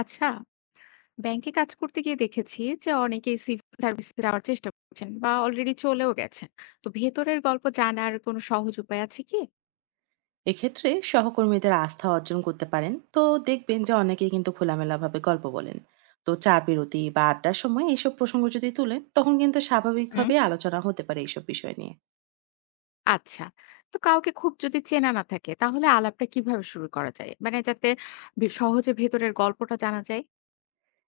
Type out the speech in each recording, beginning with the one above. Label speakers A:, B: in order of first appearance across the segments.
A: আচ্ছা, ব্যাংকে কাজ করতে গিয়ে দেখেছি যে অনেকেই সিভিল সার্ভিসে যাওয়ার চেষ্টা করছেন বা অলরেডি চলেও গেছেন। তো ভেতরের গল্প জানার কোনো সহজ উপায় আছে কি?
B: এক্ষেত্রে সহকর্মীদের আস্থা অর্জন করতে পারেন। তো দেখবেন যে অনেকেই কিন্তু খোলামেলাভাবে গল্প বলেন। তো চা বিরতি বা আড্ডার সময় এইসব প্রসঙ্গ যদি তুলেন, তখন কিন্তু
A: হুম।
B: স্বাভাবিকভাবে আলোচনা হতে পারে এইসব বিষয় নিয়ে।
A: আচ্ছা, তো কাউকে খুব যদি চেনা না থাকে তাহলে আলাপটা কিভাবে শুরু করা যায়? মানে যাতে সহজে ভেতরের গল্পটা জানা যায়।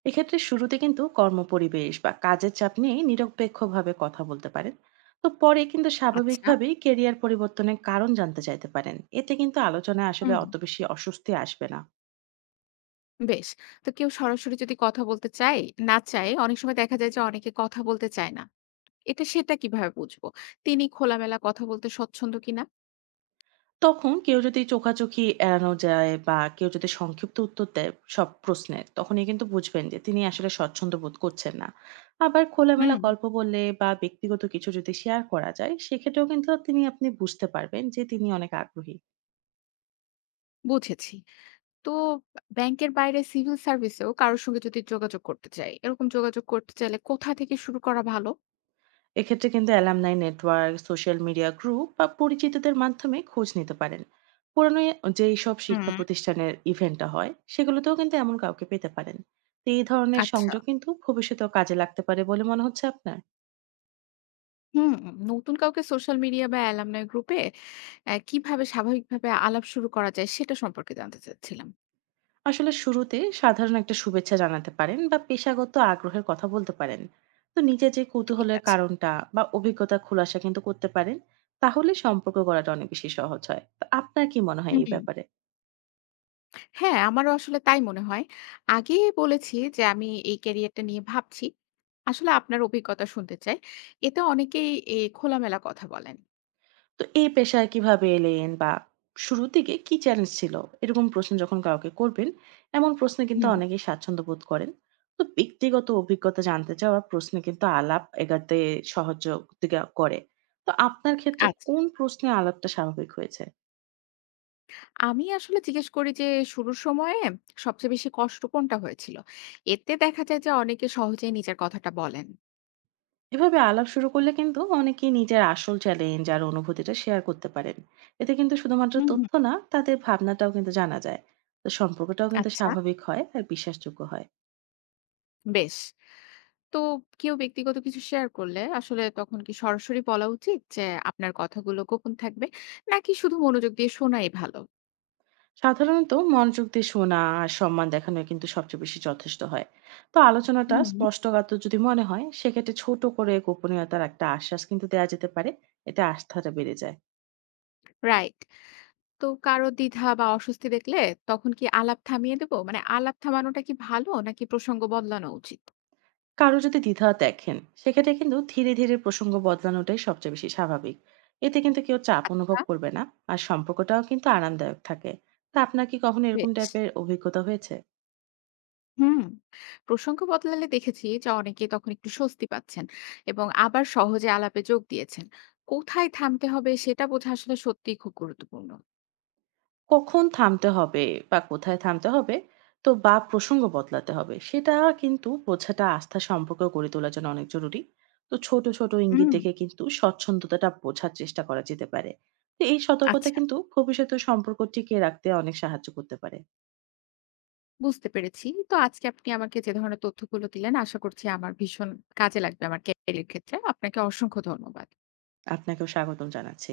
B: এক্ষেত্রে শুরুতে কিন্তু কর্মপরিবেশ বা কাজের চাপ নিয়ে নিরপেক্ষভাবে কথা বলতে পারেন। তো পরে কিন্তু
A: আচ্ছা।
B: স্বাভাবিকভাবেই কেরিয়ার পরিবর্তনের কারণ জানতে চাইতে পারেন। এতে কিন্তু আলোচনায় আসলে
A: হুম।
B: অত বেশি অস্বস্তি আসবে না।
A: বেশ। তো কেউ সরাসরি যদি কথা বলতে চায় না চায়, অনেক সময় দেখা যায় যে অনেকে কথা বলতে চায় না, এটা সেটা কিভাবে বুঝবো তিনি খোলামেলা কথা বলতে স্বচ্ছন্দ কিনা।
B: তখন কেউ যদি চোখাচোখি এড়ানো যায় বা কেউ যদি সংক্ষিপ্ত উত্তর দেয় সব প্রশ্নে, তখনই কিন্তু বুঝবেন যে তিনি আসলে স্বচ্ছন্দ বোধ করছেন না। আবার খোলামেলা
A: হুম,
B: গল্প বললে বা ব্যক্তিগত কিছু যদি শেয়ার করা যায়, সেক্ষেত্রেও কিন্তু তিনি আপনি বুঝতে পারবেন যে তিনি অনেক আগ্রহী।
A: বুঝেছি। তো ব্যাংকের বাইরে সিভিল সার্ভিসেও কারোর সঙ্গে যদি যোগাযোগ করতে চাই, এরকম যোগাযোগ করতে চাইলে কোথা থেকে শুরু করা ভালো?
B: এক্ষেত্রে কিন্তু alumni network, social media group বা পরিচিতদের মাধ্যমে খোঁজ নিতে পারেন। পুরনো যেই সব
A: হুম।
B: শিক্ষা প্রতিষ্ঠানের ইভেন্টটা হয় সেগুলোতেও কিন্তু এমন কাউকে পেতে পারেন। তো এই ধরনের
A: আচ্ছা।
B: সংযোগ কিন্তু ভবিষ্যতেও কাজে লাগতে পারে বলে মনে হচ্ছে আপনার।
A: হুম, নতুন কাউকে সোশ্যাল মিডিয়া বা অ্যালুমনাই গ্রুপে কিভাবে স্বাভাবিকভাবে আলাপ শুরু করা যায় সেটা সম্পর্কে জানতে চাচ্ছিলাম।
B: আসলে শুরুতে সাধারণ একটা শুভেচ্ছা জানাতে পারেন বা পেশাগত আগ্রহের কথা বলতে পারেন। তো নিজের যে
A: ঠিক
B: কৌতূহলের
A: আছে।
B: কারণটা বা অভিজ্ঞতা খোলাসা কিন্তু করতে পারেন। তাহলে সম্পর্ক করাটা অনেক বেশি সহজ হয়। তো আপনার কি মনে হয়
A: হুম।
B: এই ব্যাপারে?
A: হ্যাঁ, আমারও আসলে তাই মনে হয়। আগে বলেছি যে আমি এই ক্যারিয়ারটা নিয়ে ভাবছি। আসলে আপনার অভিজ্ঞতা শুনতে চাই। এতে অনেকেই খোলামেলা কথা বলেন।
B: তো এই পেশায় কিভাবে এলেন বা শুরুর দিকে কি চ্যালেঞ্জ ছিল, এরকম প্রশ্ন যখন কাউকে করবেন, এমন প্রশ্নে কিন্তু
A: হুম,
B: অনেকেই স্বাচ্ছন্দ্য বোধ করেন। তো ব্যক্তিগত অভিজ্ঞতা জানতে চাওয়া প্রশ্ন কিন্তু আলাপ এগাতে সহযোগিতা করে। তো আপনার ক্ষেত্রে
A: আচ্ছা।
B: কোন প্রশ্নে আলাপটা স্বাভাবিক হয়েছে?
A: আমি আসলে জিজ্ঞেস করি যে শুরুর সময়ে সবচেয়ে বেশি কষ্ট কোনটা হয়েছিল? এতে দেখা যায় যে অনেকে সহজেই নিজের কথাটা বলেন।
B: এভাবে আলাপ শুরু করলে কিন্তু অনেকেই নিজের আসল চ্যালেঞ্জ আর অনুভূতিটা শেয়ার করতে পারেন। এতে কিন্তু শুধুমাত্র
A: হুম, হুম।
B: তথ্য না, তাদের ভাবনাটাও কিন্তু জানা যায়। তো সম্পর্কটাও কিন্তু
A: আচ্ছা,
B: স্বাভাবিক হয় আর বিশ্বাসযোগ্য হয়।
A: বেশ। তো কেউ ব্যক্তিগত কিছু শেয়ার করলে আসলে তখন কি সরাসরি বলা উচিত যে আপনার কথাগুলো গোপন থাকবে, নাকি শুধু মনোযোগ দিয়ে শোনাই ভালো?
B: সাধারণত মনোযোগ দিয়ে শোনা আর সম্মান দেখানো কিন্তু সবচেয়ে বেশি যথেষ্ট হয়। তো আলোচনাটা
A: হুম।
B: স্পষ্টগাত্র যদি মনে হয়, সেক্ষেত্রে ছোট করে গোপনীয়তার একটা আশ্বাস কিন্তু দেওয়া যেতে পারে। এতে আস্থাটা বেড়ে যায়।
A: রাইট। তো কারো দ্বিধা বা অস্বস্তি দেখলে তখন কি আলাপ থামিয়ে দেব? মানে আলাপ থামানোটা কি ভালো নাকি প্রসঙ্গ বদলানো উচিত?
B: কারো যদি দ্বিধা দেখেন, সেক্ষেত্রে কিন্তু ধীরে ধীরে প্রসঙ্গ বদলানোটাই সবচেয়ে বেশি স্বাভাবিক। এতে কিন্তু কেউ চাপ অনুভব
A: আচ্ছা,
B: করবে না। আর সম্পর্কটাও কিন্তু আরামদায়ক থাকে। তা আপনার কি কখনো এরকম
A: বেশ।
B: টাইপের অভিজ্ঞতা হয়েছে?
A: হুম, প্রসঙ্গ বদলালে দেখেছি যে অনেকে তখন একটু স্বস্তি পাচ্ছেন এবং আবার সহজে আলাপে যোগ দিয়েছেন। কোথায় থামতে হবে সেটা বোঝা আসলে সত্যিই খুব গুরুত্বপূর্ণ।
B: কখন থামতে হবে বা কোথায় থামতে হবে, তো বা প্রসঙ্গ বদলাতে হবে, সেটা কিন্তু বোঝাটা আস্থা সম্পর্ক গড়ে তোলার জন্য অনেক জরুরি। তো ছোট ছোট ইঙ্গিত
A: হুম।
B: দেখে কিন্তু স্বচ্ছন্দতাটা বোঝার চেষ্টা করা যেতে পারে। তো এই সতর্কতা
A: আচ্ছা,
B: কিন্তু ভবিষ্যতে সম্পর্ক টিকিয়ে রাখতে অনেক সাহায্য করতে পারে।
A: বুঝতে পেরেছি। তো আজকে আপনি আমাকে যে ধরনের তথ্যগুলো দিলেন আশা করছি আমার ভীষণ কাজে লাগবে আমার ক্যারিয়ারের ক্ষেত্রে। আপনাকে অসংখ্য ধন্যবাদ।
B: আপনাকেও স্বাগতম জানাচ্ছি।